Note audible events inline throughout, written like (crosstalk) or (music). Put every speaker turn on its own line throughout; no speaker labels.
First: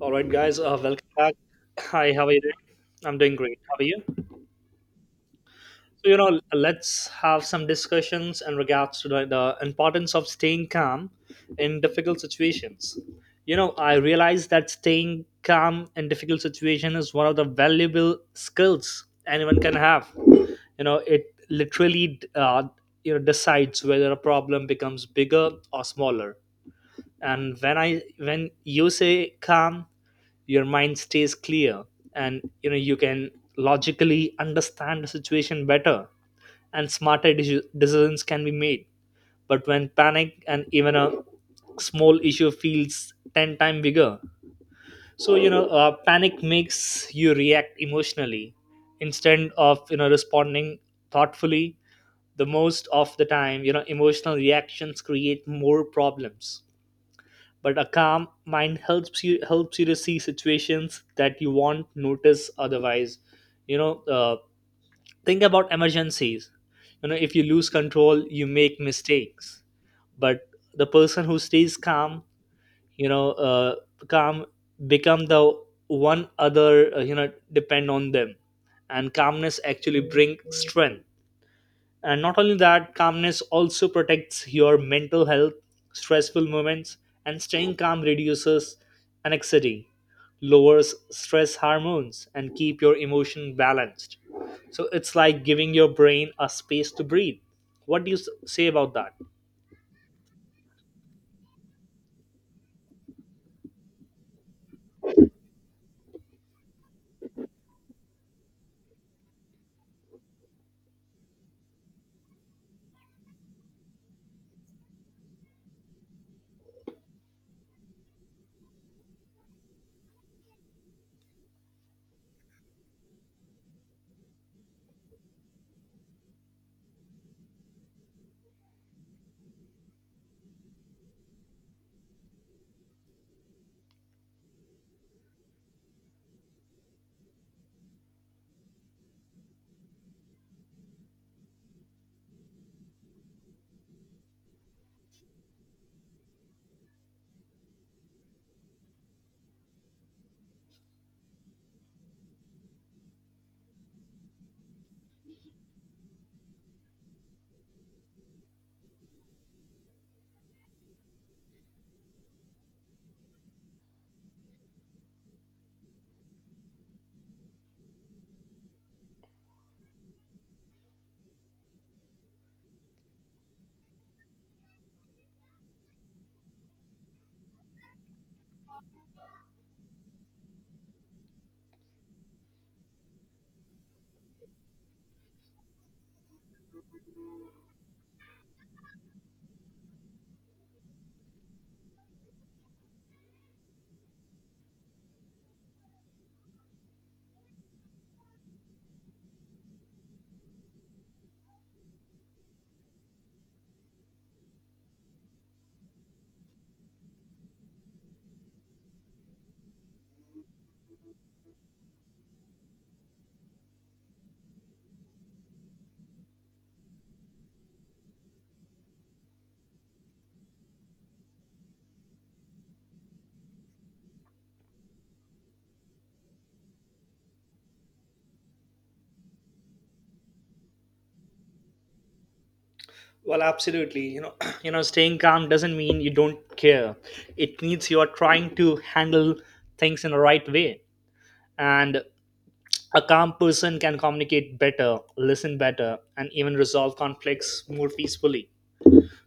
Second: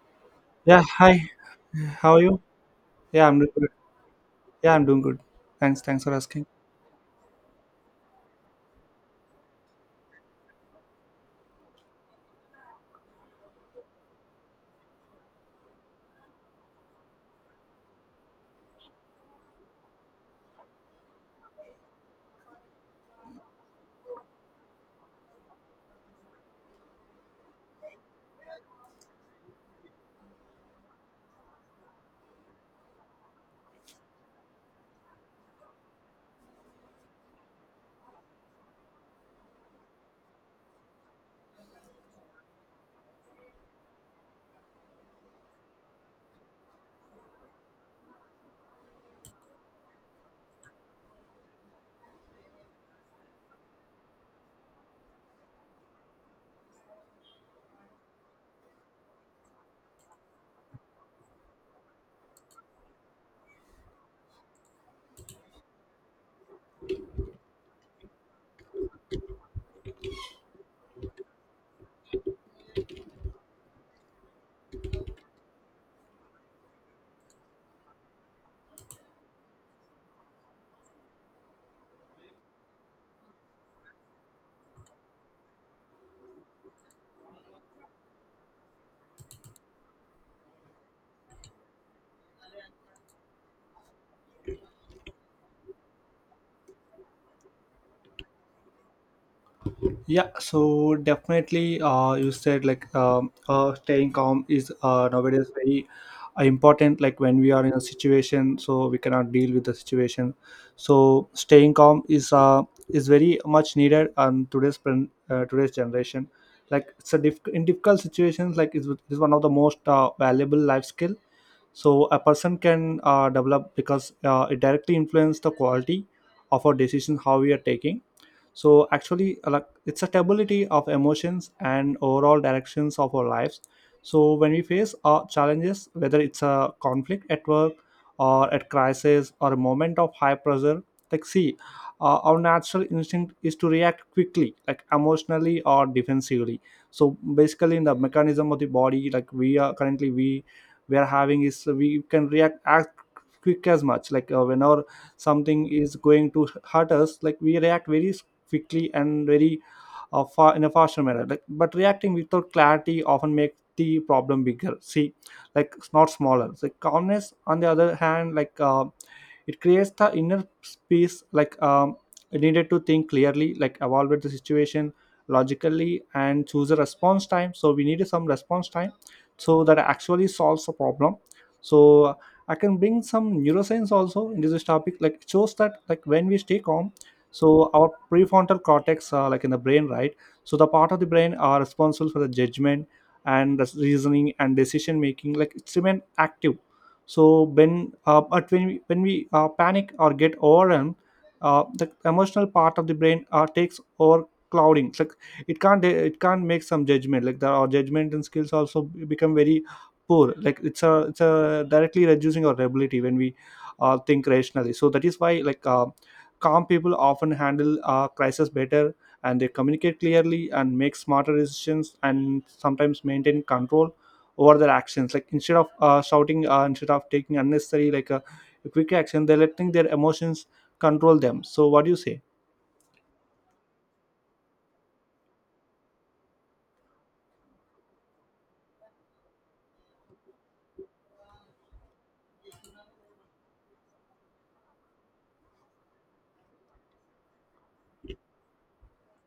All right, guys,
Yeah,
welcome
hi.
back. Hi,
How are
how are you
you?
doing? I'm
Yeah,
doing
I'm doing
great.
good.
How are you?
Yeah, I'm doing good. Thanks for asking.
Let's have some discussions in regards to the importance of staying calm in difficult situations. You know, I realize that staying calm in difficult situation is one of the valuable skills anyone can have. You know, it literally decides whether a problem becomes bigger or smaller. And when you say calm, your mind stays clear, and you know you can logically understand the situation better, and smarter decisions can be made. But when panic, and even a small issue feels 10 times bigger. So panic makes you react emotionally instead of, you know, responding thoughtfully. The most of the time, you know, emotional reactions create more problems. But a calm mind helps you to see situations that you won't notice otherwise, you know uh, think about emergencies. You know, if you lose control you make mistakes, but the person who stays calm, you know uh, calm, become the one other, depend on them. And calmness actually bring strength, and not only that, calmness also protects your mental health, stressful moments. And staying calm reduces anxiety, lowers stress hormones and keep your emotion balanced. So it's like giving your brain a space to breathe. What do you say about that?
Yeah, so definitely, you said like staying calm is nowadays very important. Like when we are in a situation, so we cannot deal with the situation. So staying calm is very much needed on today's generation. Like in difficult situations, like it's one of the most valuable life skill so a person can develop because it directly influences the quality of our decision how we are taking. So actually, like it's a stability of emotions and overall directions of our lives. So when we face challenges, whether it's a conflict at work or at crisis or a moment of high pressure, like see, our natural instinct is to react quickly, like emotionally or defensively. So basically in the mechanism of the body, like we are currently we are having is we can react as quick as much, like whenever something is going to hurt us, like we react very quickly and very far in a faster manner. Like but reacting without clarity often makes the problem bigger, see, like it's not smaller. Like calmness on the other hand, like it creates the inner space, like needed to think clearly, like evaluate the situation logically and choose a response time, so we need some response time so that actually solves the problem. So I can bring some neuroscience also in this topic. Like it shows that like when we stay calm, so our prefrontal cortex, like in the brain, right, so the part of the brain are responsible for the judgment and the reasoning and decision making, like it's remain active. So when when we panic or get overwhelmed, the emotional part of the brain takes over clouding. It's like it can't make some judgment, like the our judgment and skills also become very poor. Like it's a directly reducing our ability when we think rationally. So that is why, like, calm people often handle crisis better, and they communicate clearly and make smarter decisions and sometimes maintain control over their actions, like instead of shouting, instead of taking unnecessary like a quick action they're letting their emotions control them. So what do you say?
Well, absolutely, you know, (clears throat) you know staying calm doesn't mean you don't care. It means you are trying to handle things in the right way. And a calm person can communicate better, listen better, and even resolve conflicts more peacefully.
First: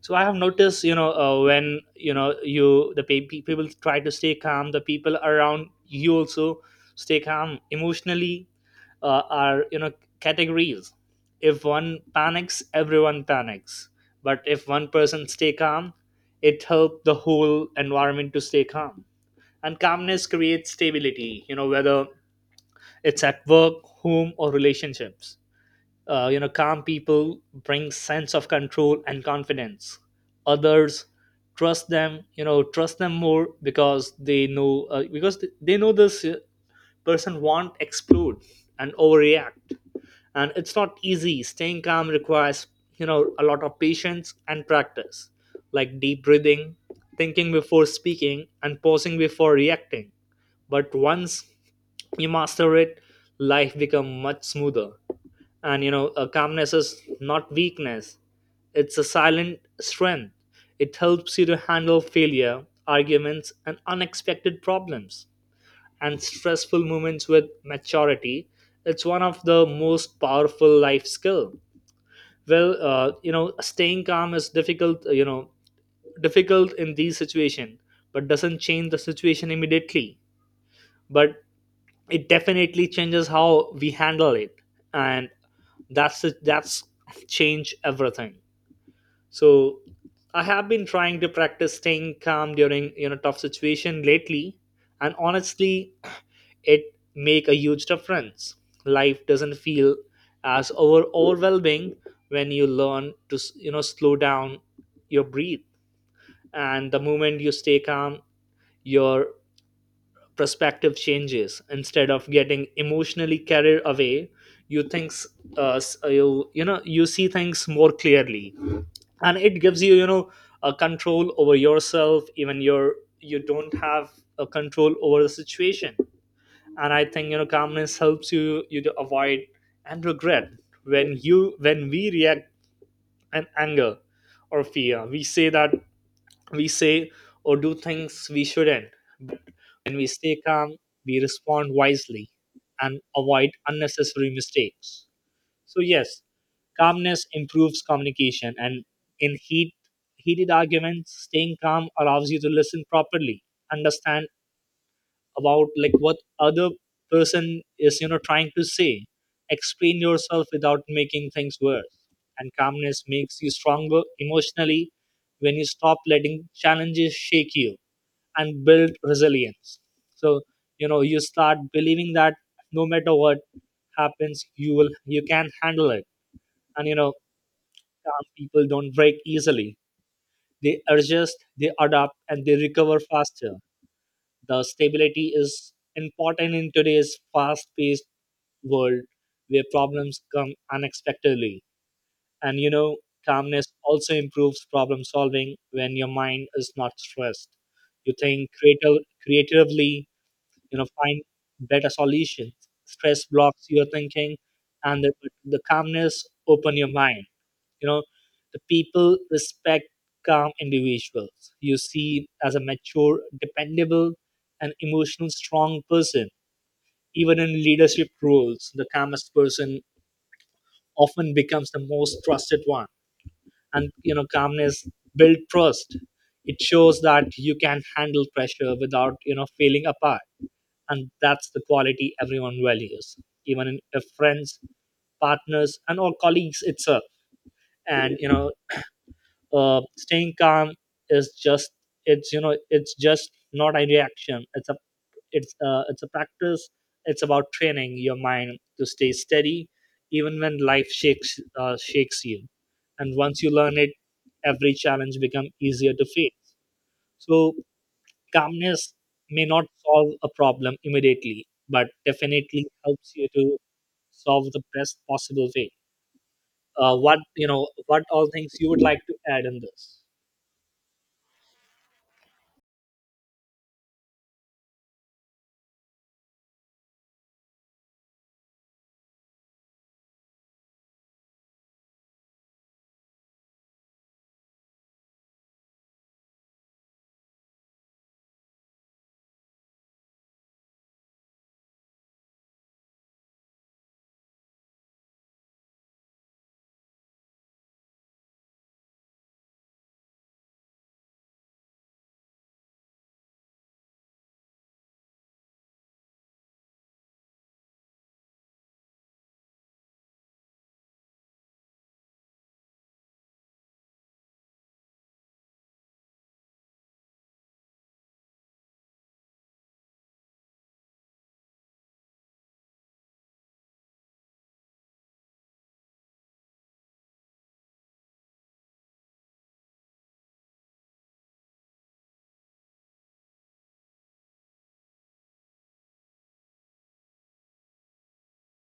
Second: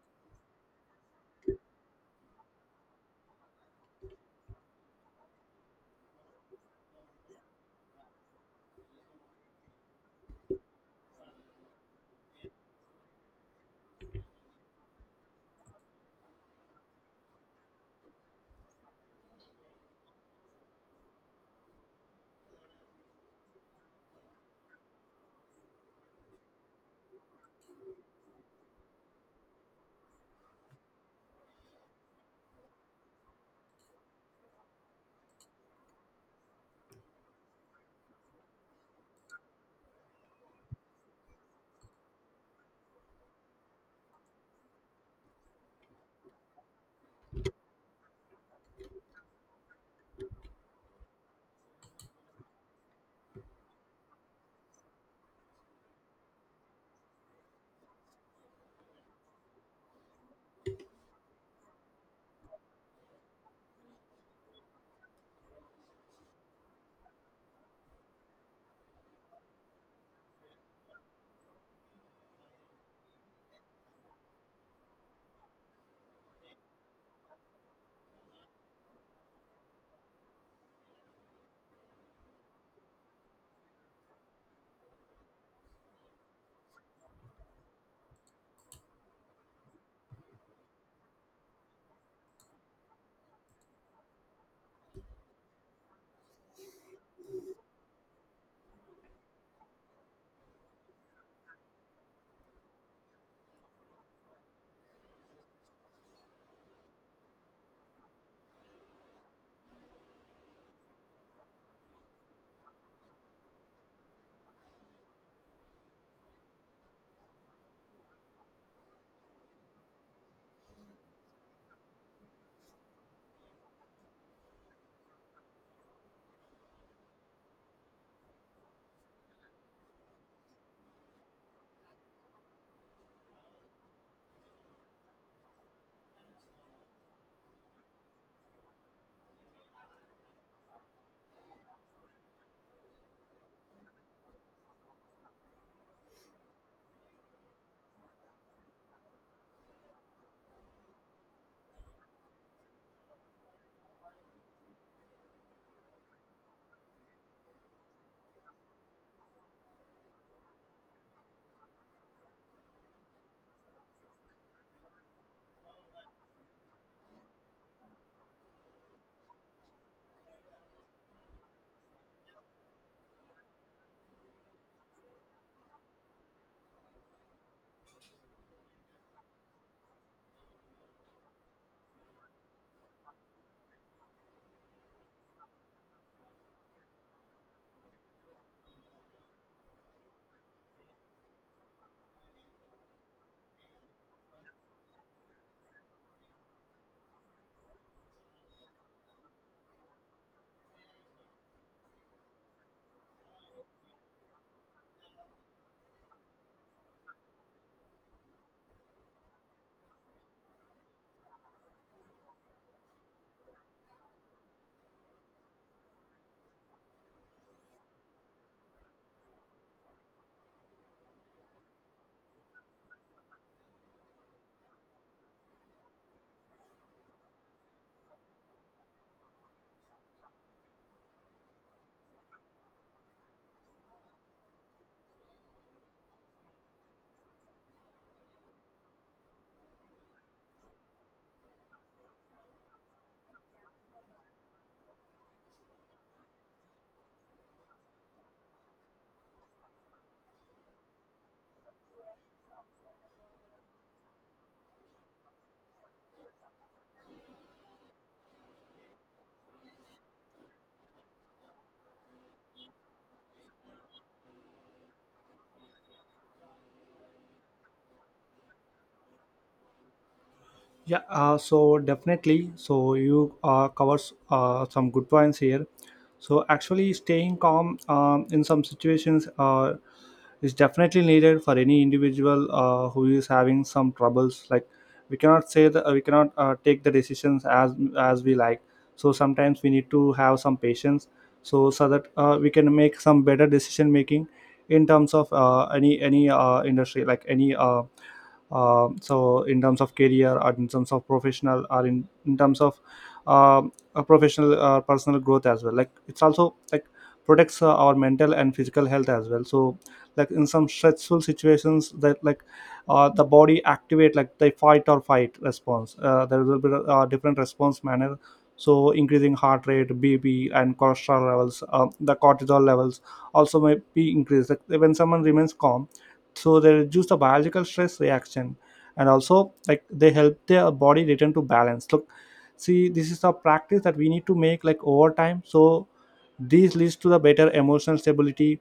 So I have noticed, you know, when, you know, you the pe- pe- people try to stay calm, the people around you also stay calm emotionally. Are you know categories? If one panics, everyone panics. But if one person stay calm, it helps the whole environment to stay calm. And calmness creates stability. You know, whether it's at work, home or relationships, you know calm people bring sense of control and confidence. Others trust them, you know, trust them more because they know, they know this person won't explode and overreact. And it's not easy. Staying calm requires, you know, a lot of patience and practice, like deep breathing, thinking before speaking and pausing before reacting. But once you master it, life become much smoother. And you know, a calmness is not weakness, it's a silent strength. It helps you to handle failure, arguments and unexpected problems and stressful moments with maturity. It's one of the most powerful life skill. Well, you know staying calm is difficult, you know, difficult in these situation, but doesn't change the situation immediately, but it definitely changes how we handle it. And that's it, that's change everything. So I have been trying to practice staying calm during, you know, tough situation lately. And honestly, it make a huge difference. Life doesn't feel as overwhelming. When you learn to you know slow down your breathe, and the moment you stay calm, your perspective changes. Instead of getting emotionally carried away, you thinks, you know you see things more clearly. And it gives you, you know, a control over yourself, even your you don't have a control over the situation. And I think, you know, calmness helps you to avoid and regret. When you when we react in anger or fear, we say that, we say or do things we shouldn't. When we stay calm, we respond wisely and avoid unnecessary mistakes. So, yes, calmness improves communication, and in heat, heated arguments, staying calm allows you to listen properly, understand about like what other person is, you know, trying to say, explain yourself without making things worse. And calmness makes you stronger emotionally. When you stop letting challenges shake you and build resilience, so you know, you start believing that no matter what happens, you will, you can handle it. And you know, calm people don't break easily. They adjust, they adapt and they recover faster. The stability is important in today's fast paced world where problems come unexpectedly. And you know, calmness also improves problem solving when your mind is not stressed. You think creatively, you know, find better solutions. Stress blocks your thinking, and the calmness open your mind. You know, the people respect calm individuals, you see as a mature, dependable and emotional strong person. Even in leadership roles the calmest person often becomes the most trusted one. And you know, calmness builds trust. It shows that you can handle pressure without, you know, failing apart. And that's the quality everyone values, even in if friends, partners and or colleagues itself. And you know, staying calm is just, it's, you know, it's just not a reaction, it's a, it's a practice. It's about training your mind to stay steady even when life shakes you. And once you learn it, every challenge become easier to face. So, calmness may not solve a problem immediately but definitely helps you to solve the best possible way. What, you know, what all things you would like to add in this?
Yeah, so definitely. So you covers some good points here. So actually, staying calm in some situations is definitely needed for any individual who is having some troubles. Like we cannot say that we cannot take the decisions as we like. So sometimes we need to have some patience, so so that we can make some better decision making in terms of any industry, like any. So in terms of career or in terms of professional or in terms of a professional personal growth as well. Like it's also like protects our mental and physical health as well. So like in some stressful situations that like the body activate like the fight or fight response, there will be different response manner, so increasing heart rate, bp and cholesterol levels, the cortisol levels also may be increased. Like when someone remains calm, so they reduce the biological stress reaction, and also like they help their body return to balance. Look, see, this is a practice that we need to make like over time. So this leads to the better emotional stability,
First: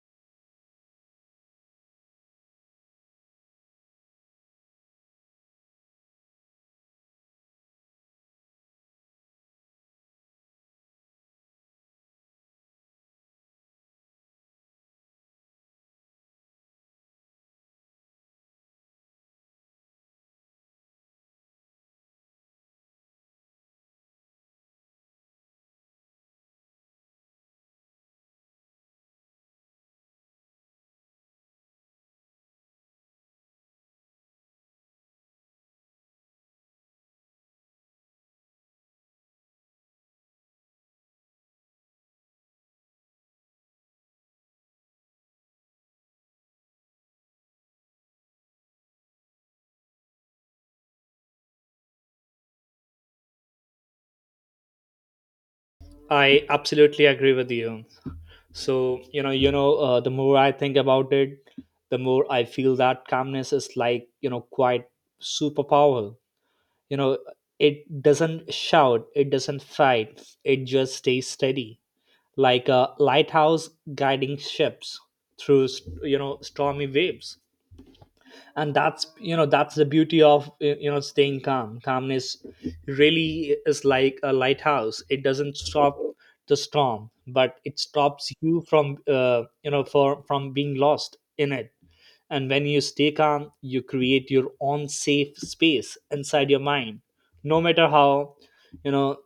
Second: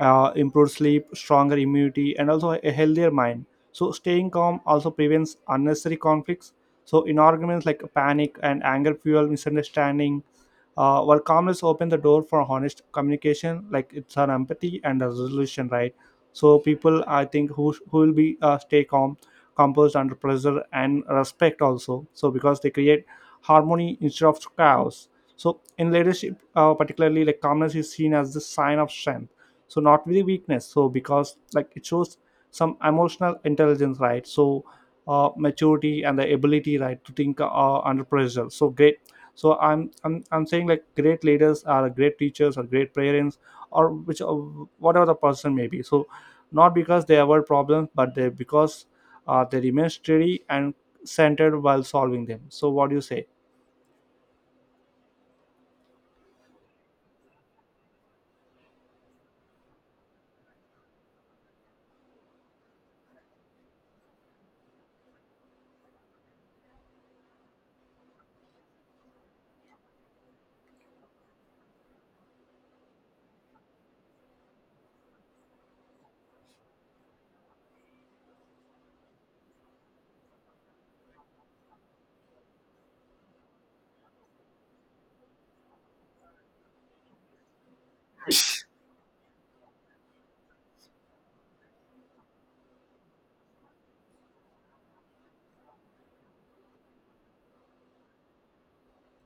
improved sleep, stronger immunity, and also a healthier mind. So, staying calm also prevents unnecessary conflicts. So, in arguments like panic and anger fuel misunderstanding, while calmness opens the door for honest communication, like it's an empathy and a resolution, right? So, people I think who will be stay calm, composed under pressure, and respect also. So, because they create harmony instead of chaos. So, in leadership, particularly, like calmness is seen as the sign of strength, so not really weakness. So because like it shows some emotional intelligence, right, so maturity and the ability, right, to think under pressure so great. So I'm saying like great leaders are great teachers or great parents or which whatever the person may be. So not because they avoid problems, but they because they remain steady and centered while solving them. So what do you say?
I absolutely agree with you. So the more I think about it, the more I feel that calmness is like, you know, quite superpower. You know, it doesn't shout, it doesn't fight, it just stays steady, like a lighthouse guiding ships through you know stormy waves. And that's, you know, that's the beauty of you know staying calm. Calmness really is like a lighthouse. It doesn't stop the storm, but it stops you from, you know for from being lost in it. And when you stay calm, you create your own safe space inside your mind, no matter how, you know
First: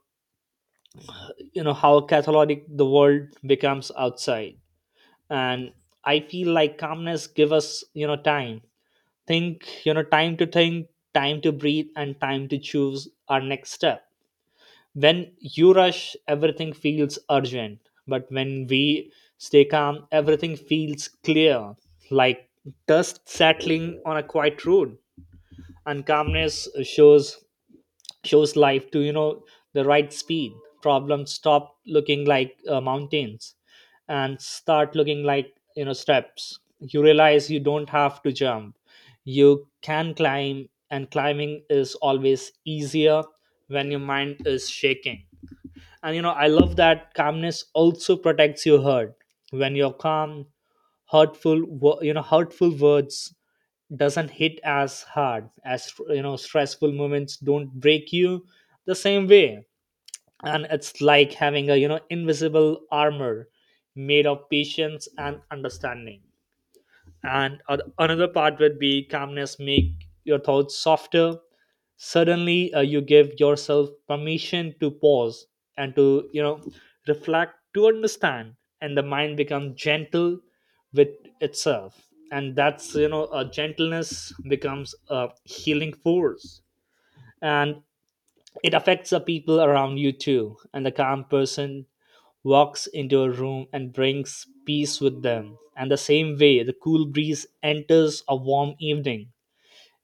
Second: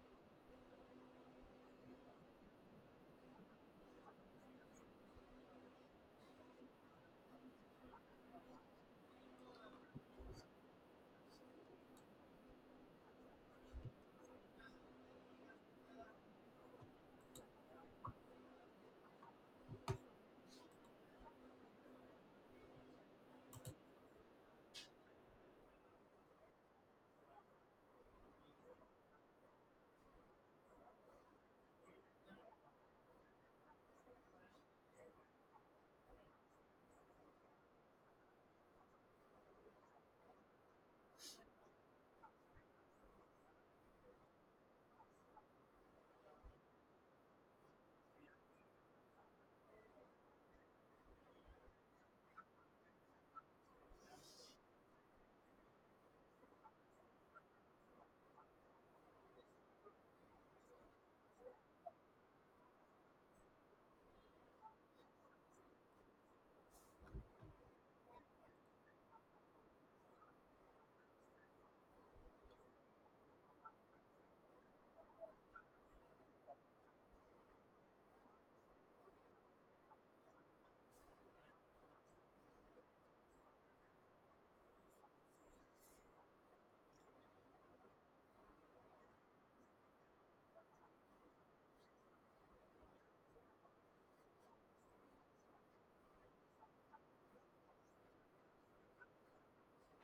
you know how catholic the world becomes outside. And I feel like calmness give us, you know, time think, you know, time to think, time to breathe and time to choose our next step. When you rush, everything feels urgent, but when we stay calm everything feels clear, like dust settling on a quiet road. And calmness shows life to, you know, the right speed. Problems stop looking like mountains and start looking like, you know, steps. You realize you don't have to jump, you can climb, and climbing is always easier when your mind is shaking. And you know, I love that calmness also protects your heart. When you're calm, hurtful you know hurtful words doesn't hit as hard as, you know, stressful moments don't break you the same way. And it's like having a, you know, invisible armor made of patience and understanding. And another part would be calmness make your thoughts softer. Suddenly, you give yourself permission to pause and to, you know, reflect to understand. And the mind becomes gentle with itself, and that's, you know, a gentleness becomes a healing force. And it affects the people around you too. And the calm person walks into a room and brings peace with them. And the same way, the cool breeze enters a warm evening.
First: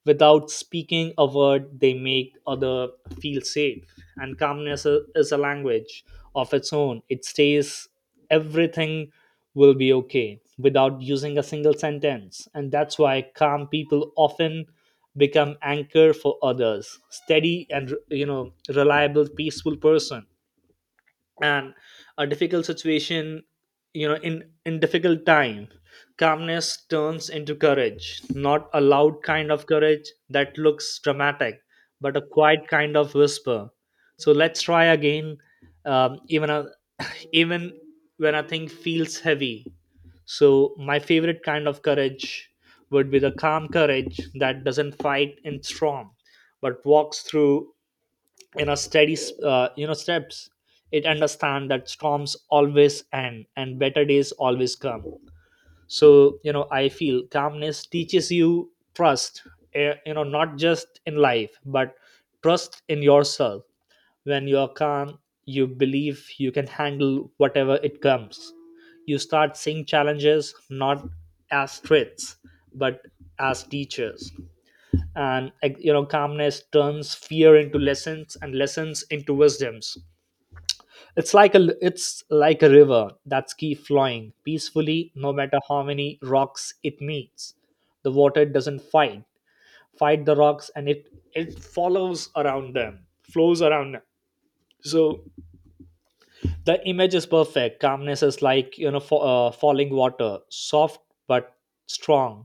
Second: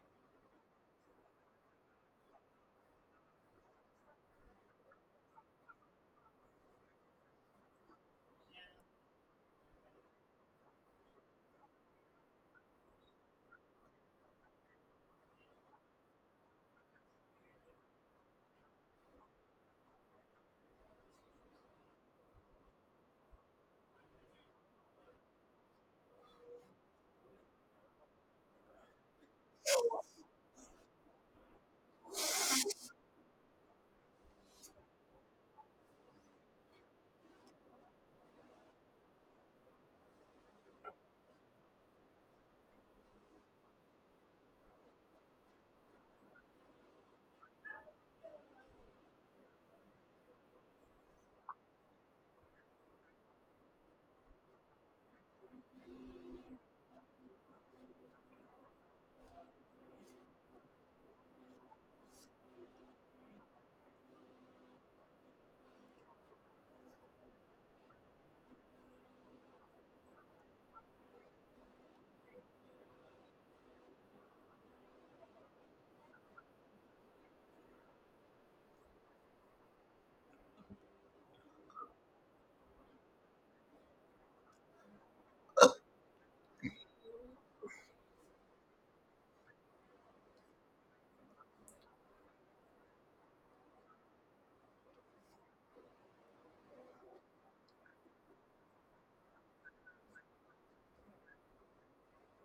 Without speaking a word, they make other feel safe. And calmness is a language of its own. It says everything will be okay without using a single sentence. And that's why calm people often become anchor for others, steady and, you know, reliable peaceful person. And a difficult situation, you know, in difficult time, calmness turns into courage, not a loud kind of courage that looks dramatic, but a quiet kind of whisper. So let's try again. Even a, (coughs) (laughs) even when a thing feels heavy, so my favorite kind of courage would be the calm courage that doesn't fight in storm but walks through, you know, steady, you know steps. It understand that storms always end and better days always come. So, you know, I feel calmness teaches you trust, you know, not just in life but trust in yourself. When you are calm, you believe you can handle whatever it comes. You start seeing challenges not as threats but as teachers. And like, you know, calmness turns fear into lessons and lessons into wisdoms. It's like a, it's like a river that's keep flowing peacefully no matter how many rocks it meets. The water doesn't fight the rocks, and it follows around them, flows around them. So the image is perfect. Calmness is like, you know, falling water, soft but strong,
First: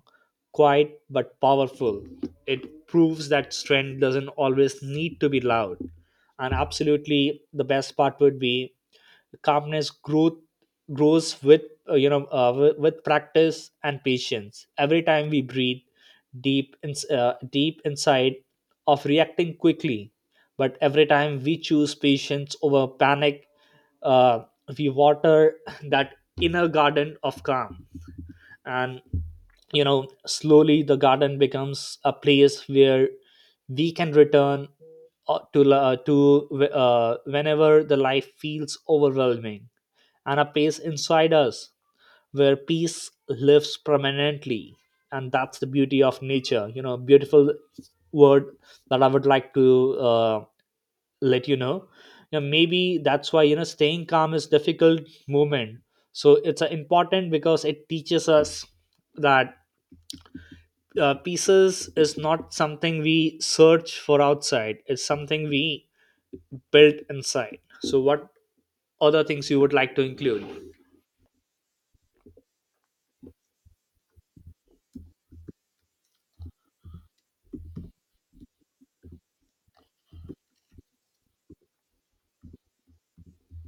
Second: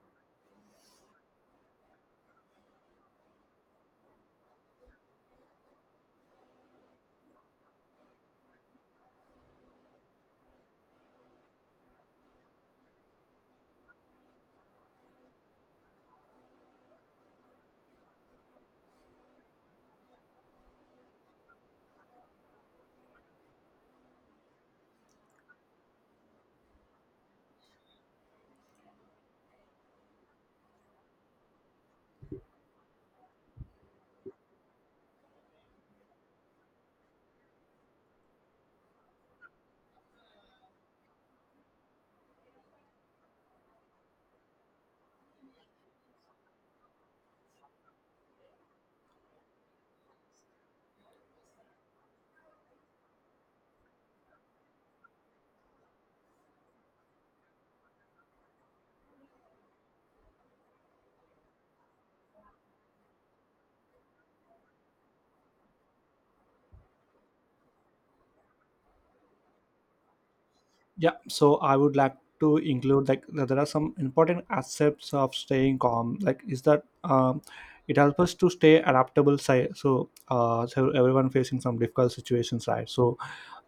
quiet but powerful. It proves that strength doesn't always need to be loud. And absolutely the best part would be calmness growth grows with, with practice and patience. Every time we breathe deep in, deep inside of reacting quickly, but every time we choose patience over Panic. uh, we water (laughs) that inner garden of calm, and slowly the garden becomes a place where we can return to whenever the life feels overwhelming, and a pace inside us where peace lives permanently. And that's the beauty of nature, beautiful word that I would like to let you know. Maybe that's why, staying calm is difficult moment. So it's important because it teaches us that pieces is not something we search for outside, it's something we built inside. So, what other things you would like to include?
Yeah, so I would like to include like that there are some important aspects of staying calm. Like is that it helps us to stay adaptable. So so everyone facing some difficult situations, right? So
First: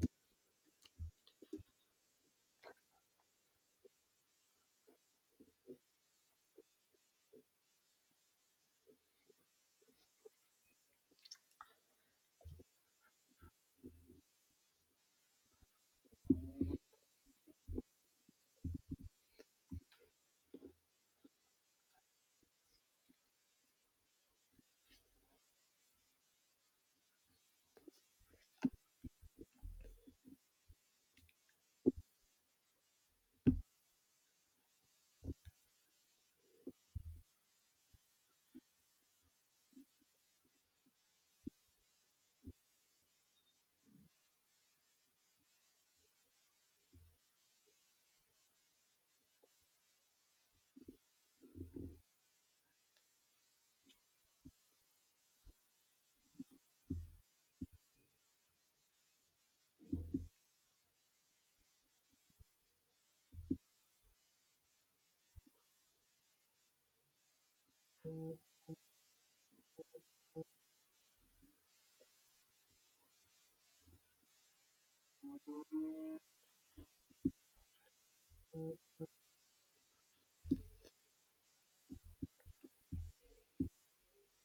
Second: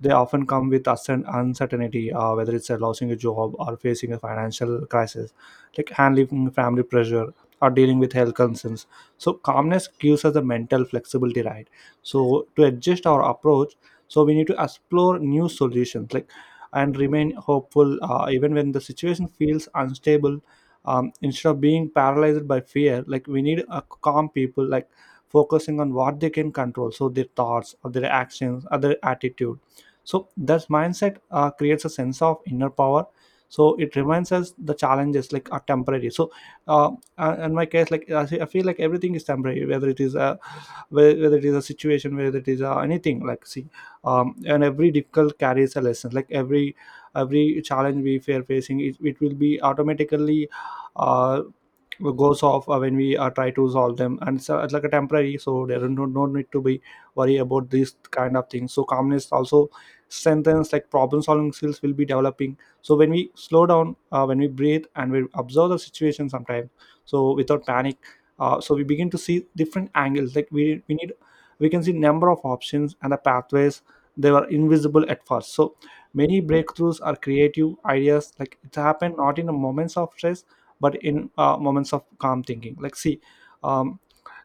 they often come with certain uncertainty, whether it's losing a job or facing a financial crisis, like handling family pressure or dealing with health concerns. So calmness gives us the mental flexibility, right? So to adjust our approach, so we need to explore new solutions like and remain hopeful even when the situation feels unstable. Instead of being paralyzed by fear, like we need calm people, like focusing on what they can control, so their thoughts, or their actions, or their attitude. So that mindset creates a sense of inner power. So it reminds us the challenges like are temporary. So uh, in my case, like I feel like everything is temporary, whether it is a whether it is a situation, whether it is anything, like see, and every difficult carries a lesson, like every challenge we are facing it will be automatically uh, goes off when we try to solve them, and so it's like a temporary, so there is no need to be worry about these kind of things. So calmness also strengthens like problem solving skills will be developing. So when we slow down, when we breathe and we observe the situation sometimes, so without panic, so we begin to see different angles, like we need we can see number of options and the pathways they were invisible at first. So many breakthroughs are creative ideas like it happened not in the moments of stress, but in moments of calm thinking, like see, um,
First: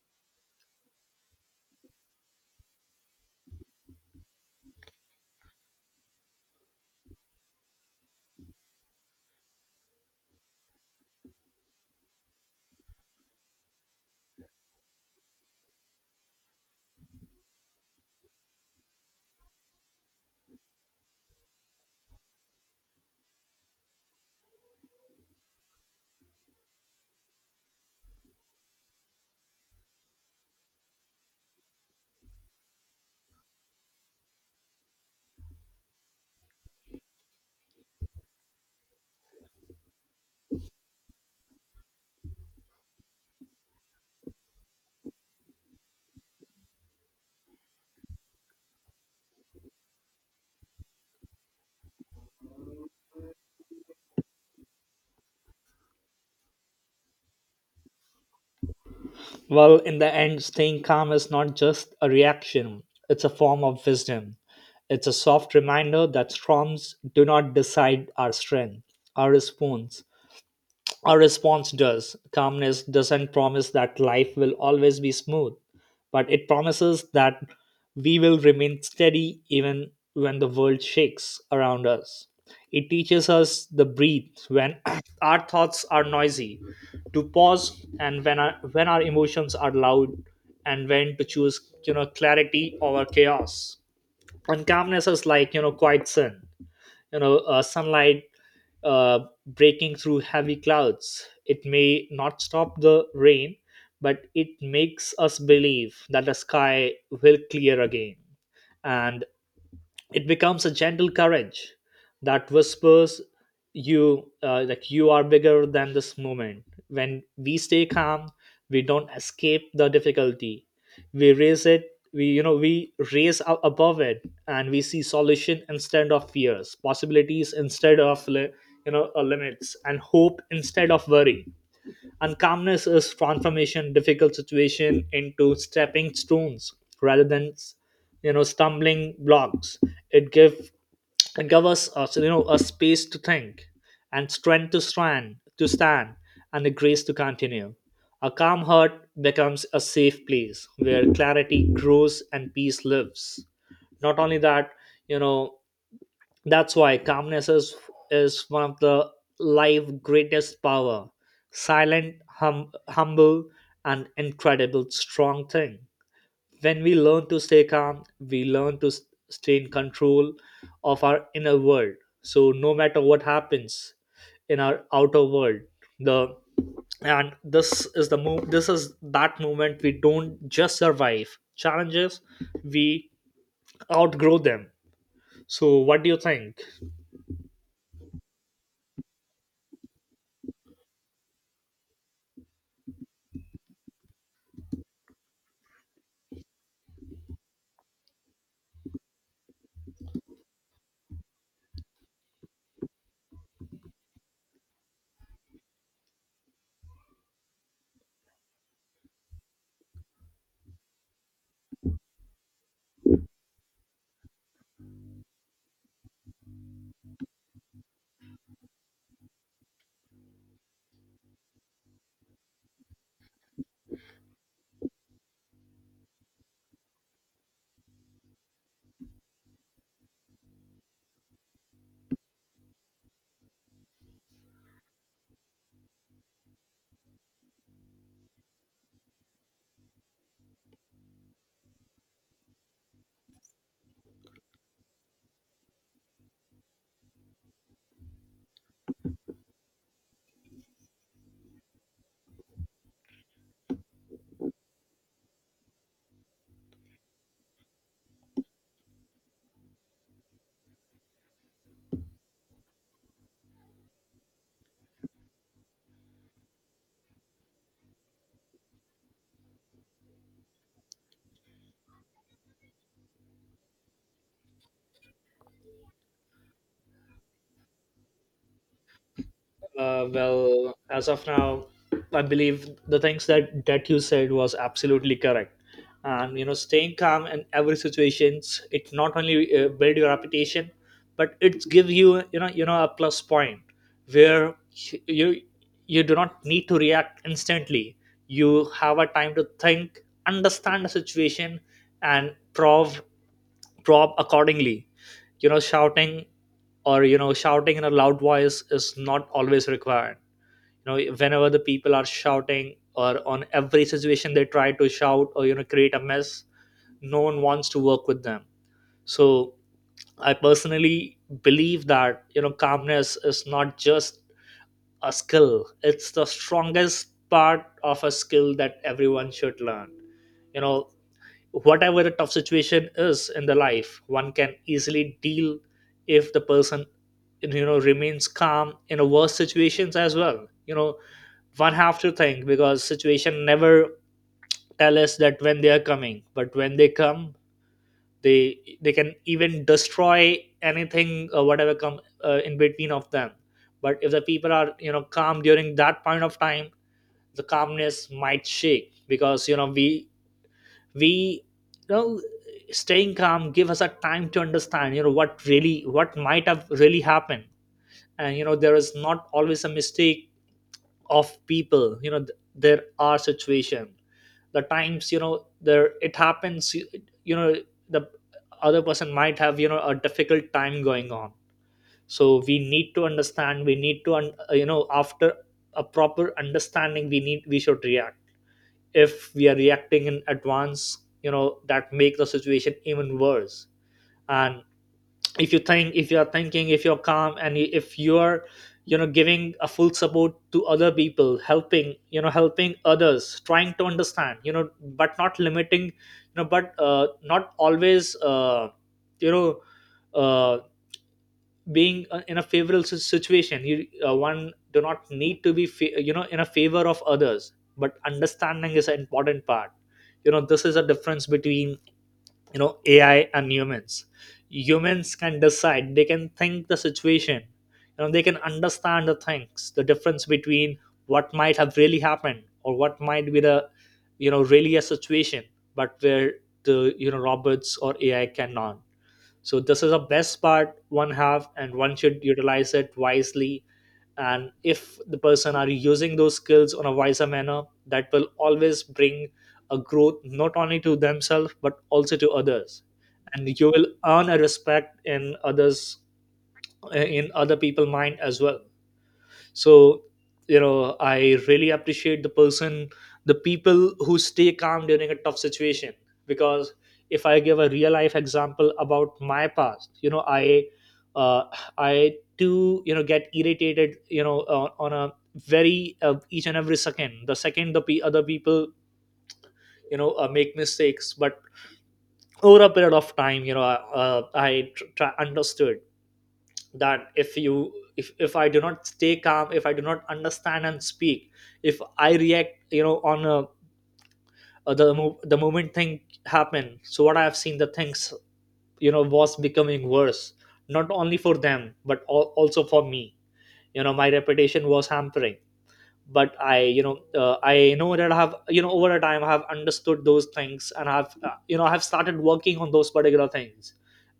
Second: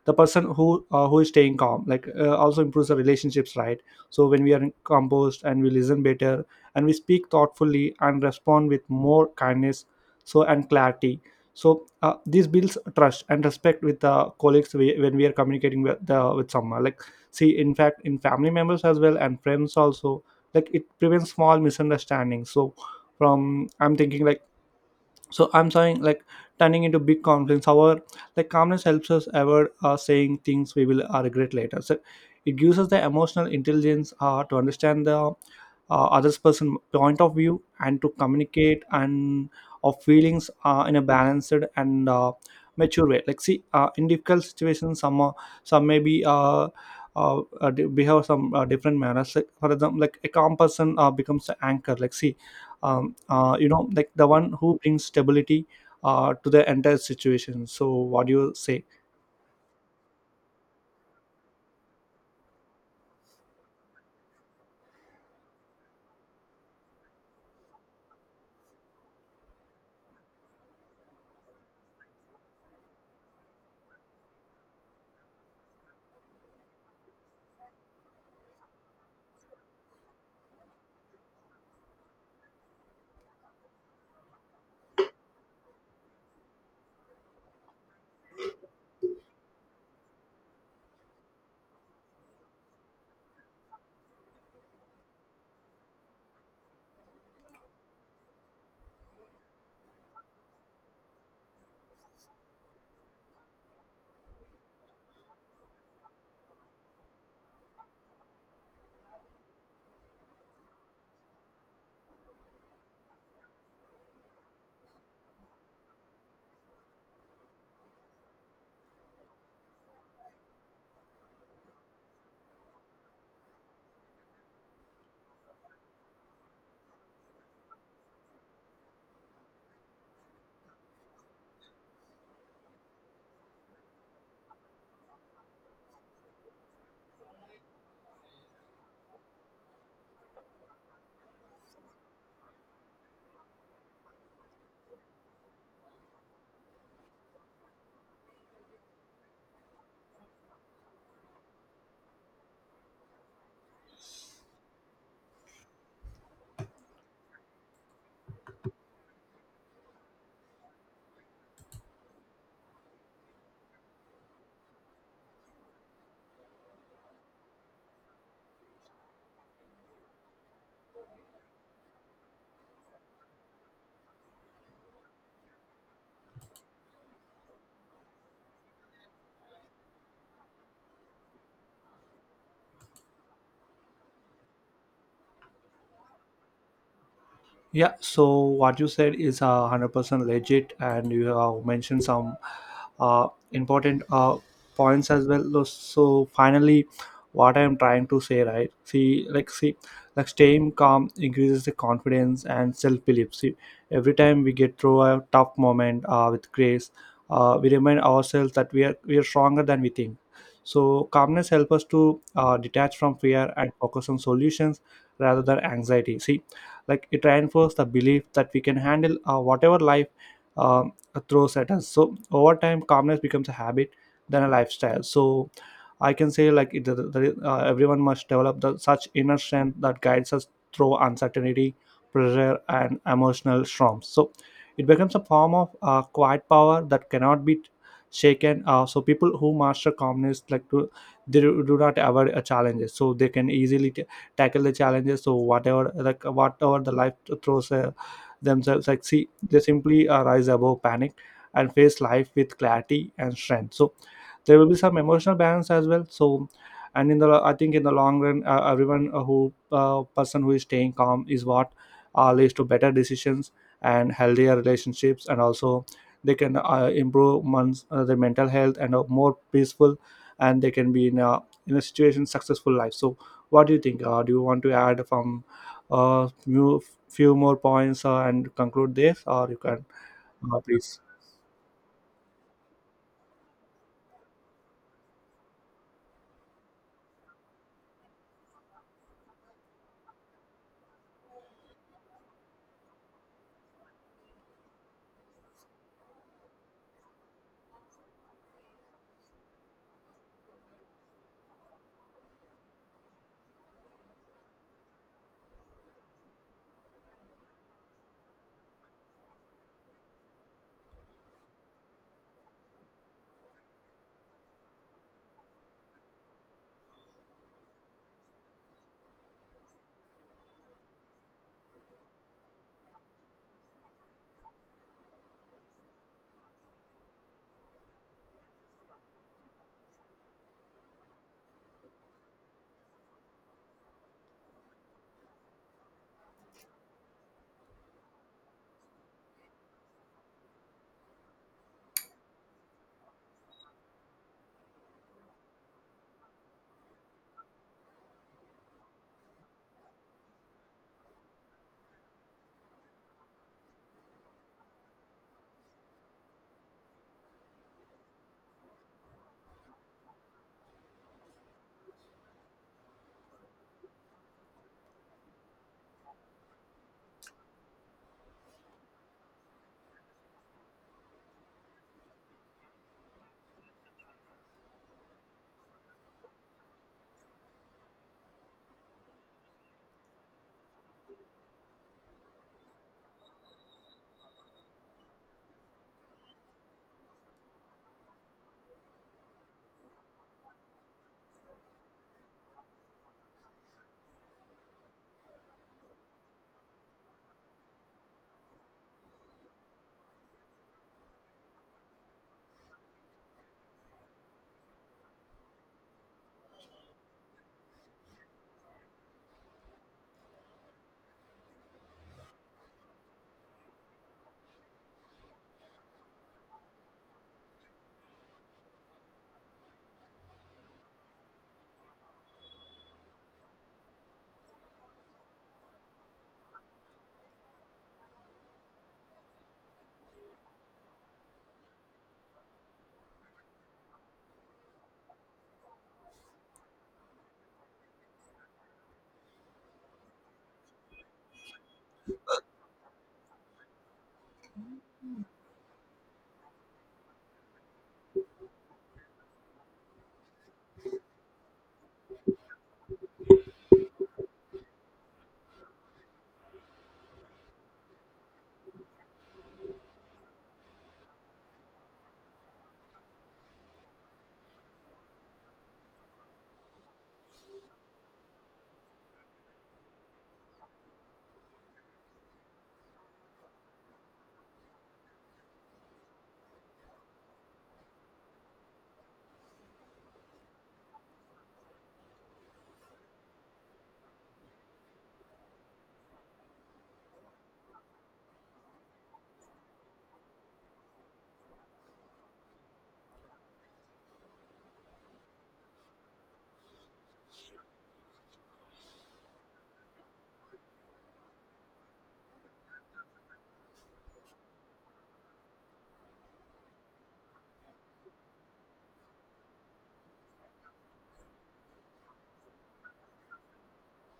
the person who is staying calm, like also improves the relationships, right? So when we are composed and we listen better, and we speak thoughtfully and respond with more kindness, so and clarity. So this builds trust and respect with the colleagues when we are communicating with the with someone, like see, in fact in family members as well and friends also, like it prevents small misunderstandings. So from I'm thinking like so I'm saying like turning into big conflicts, however, like calmness helps us avoid saying things we will regret later. So it gives us the emotional intelligence to understand the others person point of view and to communicate and of feelings in a balanced and mature way, like see, in difficult situations some may be behave some different manners, like for example like a calm person becomes the anchor, like see, you know like the one who brings stability to the entire situation. So what do you say?
Well, in the end, staying calm is not just a reaction, it's a form of wisdom. It's a soft reminder that storms do not decide our strength, our response, our response does. Calmness doesn't promise that life will always be smooth, but it promises that we will remain steady even when the world shakes around us. It teaches us the breathe when (clears throat) our thoughts are noisy, to pause and when our emotions are loud and when to choose, clarity over chaos. And calmness is like, quiet sin, sunlight uh, breaking through heavy clouds. It may not stop the rain, but it makes us believe that the sky will clear again. And it becomes a gentle courage that whispers, you like you are bigger than this moment. When we stay calm, we don't escape the difficulty, we raise it, we you know we raise up above it, and we see solution instead of fears, possibilities instead of limits, and hope instead of worry. And calmness is transformation, difficult situation into stepping stones rather than stumbling blocks. It give it give us a space to think and strength to stand and the grace to continue. A calm heart becomes a safe place where clarity grows and peace lives. Not only that, you know, that's why calmness is one of the life greatest power. Silent, humble and incredible strong thing. When we learn to stay calm, we learn to stay in control of our inner world, so no matter what happens in our outer world, the and this is that moment we don't just survive challenges, we outgrow them. So what do you think?
Yeah, so what you said is 100% legit, and you have mentioned some important points as well. So, finally, what I am trying to say, right? See, like staying calm increases the confidence and self belief. See, every time we get through a tough moment with grace, we remind ourselves that we are stronger than we think. So, calmness helps us to detach from fear and focus on solutions rather than anxiety. See, like it reinforces the belief that we can handle whatever life um throws at us. So over time calmness becomes a habit than a lifestyle. So I can say like everyone must develop the, such inner strength that guides us through uncertainty, pressure and emotional storms. So it becomes a form of quiet power that cannot be shaken. So people who master calmness like to they do do not avoid challenges, so they can easily tackle the challenges. So whatever the life throws themselves, like see they simply rise above panic and face life with clarity and strength. So there will be some emotional balance as well. So and in the I think in the long run, everyone who person who is staying calm is what leads to better decisions and healthier relationships, and also they can improve one's their mental health and are more peaceful, and they can be in a situation successful life. So what do you think? Do you want to add from uh, few, few more points and conclude this, or you can
Well,
please?
as of now, I believe the things that you said was absolutely correct. And you know, staying calm in every situations, it not only build your reputation, but it give you, you know, a plus point where you you do not need to react instantly. You have a time to think, understand the situation, and prove drop accordingly. Shouting, or shouting in a loud voice, is not always required. Whenever the people are shouting or on every situation they try to shout or create a mess, no one wants to work with them. So I personally believe that calmness is not just a skill, it's the strongest part of a skill that everyone should learn. you know Whatever the tough situation is in the life, one can easily deal if the person remains calm in a worse situations as well. One have to think because situation never tell us that when they are coming, but when they come they can even destroy anything or whatever come in between of them. But if the people are calm during that point of time, the calmness might shake because you know we you know staying calm give us a time to understand, what really what might have really happened. And there is not always a mistake of people. There are situation, the times, there it happens, you know the other person might have, a difficult time going on. So we need to understand, we need to after a proper understanding we need we should react. If we are reacting in advance, that make the situation even worse. And if you think, if you are thinking, if you're calm, and if you're giving a full support to other people, helping, helping others, trying to understand, but not limiting, but not always you know uh, being in a situation. You One do not need to be in a favor of others, but understanding is an important part. This is a difference between AI and humans. Humans can decide, they can think the situation, they can understand the things, the difference between what might have really happened or what might be the, really a situation. But where the, robots or AI cannot. So this is a best part one have, and one should utilize it wisely. And if the person are using those skills on a wiser manner, that will always bring a growth not only to themselves but also to others. And you will earn a respect in others, in other people mind as well. So I really appreciate the person, the people who stay calm during a tough situation. Because if I give a real life example about my past, uh, I too, you know get irritated on a very each and every second, the second the pe other people make mistakes. But over a period of time, I understood that if you, if I do not stay calm, if I do not understand and speak, if I react, on a, the moment thing happen, so what I have seen, the things, was becoming worse, not only for them but also for me. My reputation was hampering. But I, I know that I have, over a time I have understood those things, and I've, I've started working on those particular things.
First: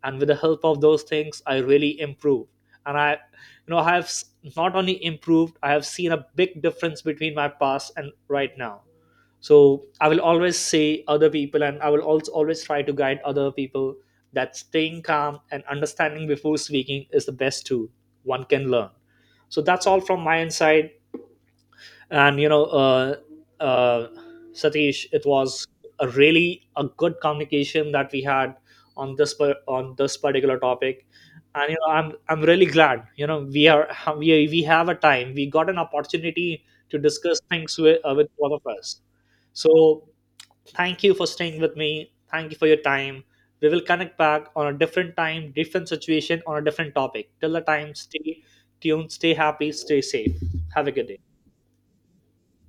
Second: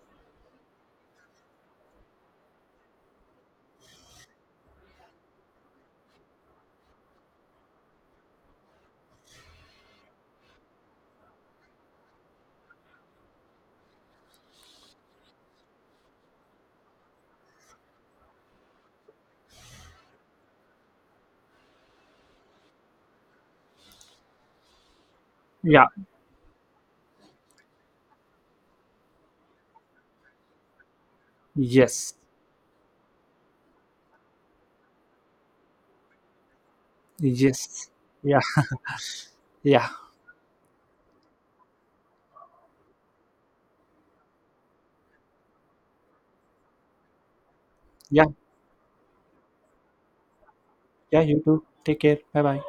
And with the help of those things I really improved. And I, I have not only improved, I have seen a big difference between my past and right now. So I will always say other people, and I will also always try to guide other people, that staying calm and understanding before speaking is the best tool one can learn. So that's all from my inside. And uh, Satish, it was
Yeah.
a really a good communication that we had on this on this particular topic. And you know i'm
Yes.
i'm really glad, we are, we have a time, we got an opportunity to discuss things
Yes.
with
Yeah.
both of us.
Yeah.
So thank you for staying with me, thank you for your time. We will connect back on a different time, different situation, on a different topic. Till the time,
Yeah.
stay tuned, stay happy, stay safe. Have a good
Yeah.
day.
You too. Take care. Bye bye.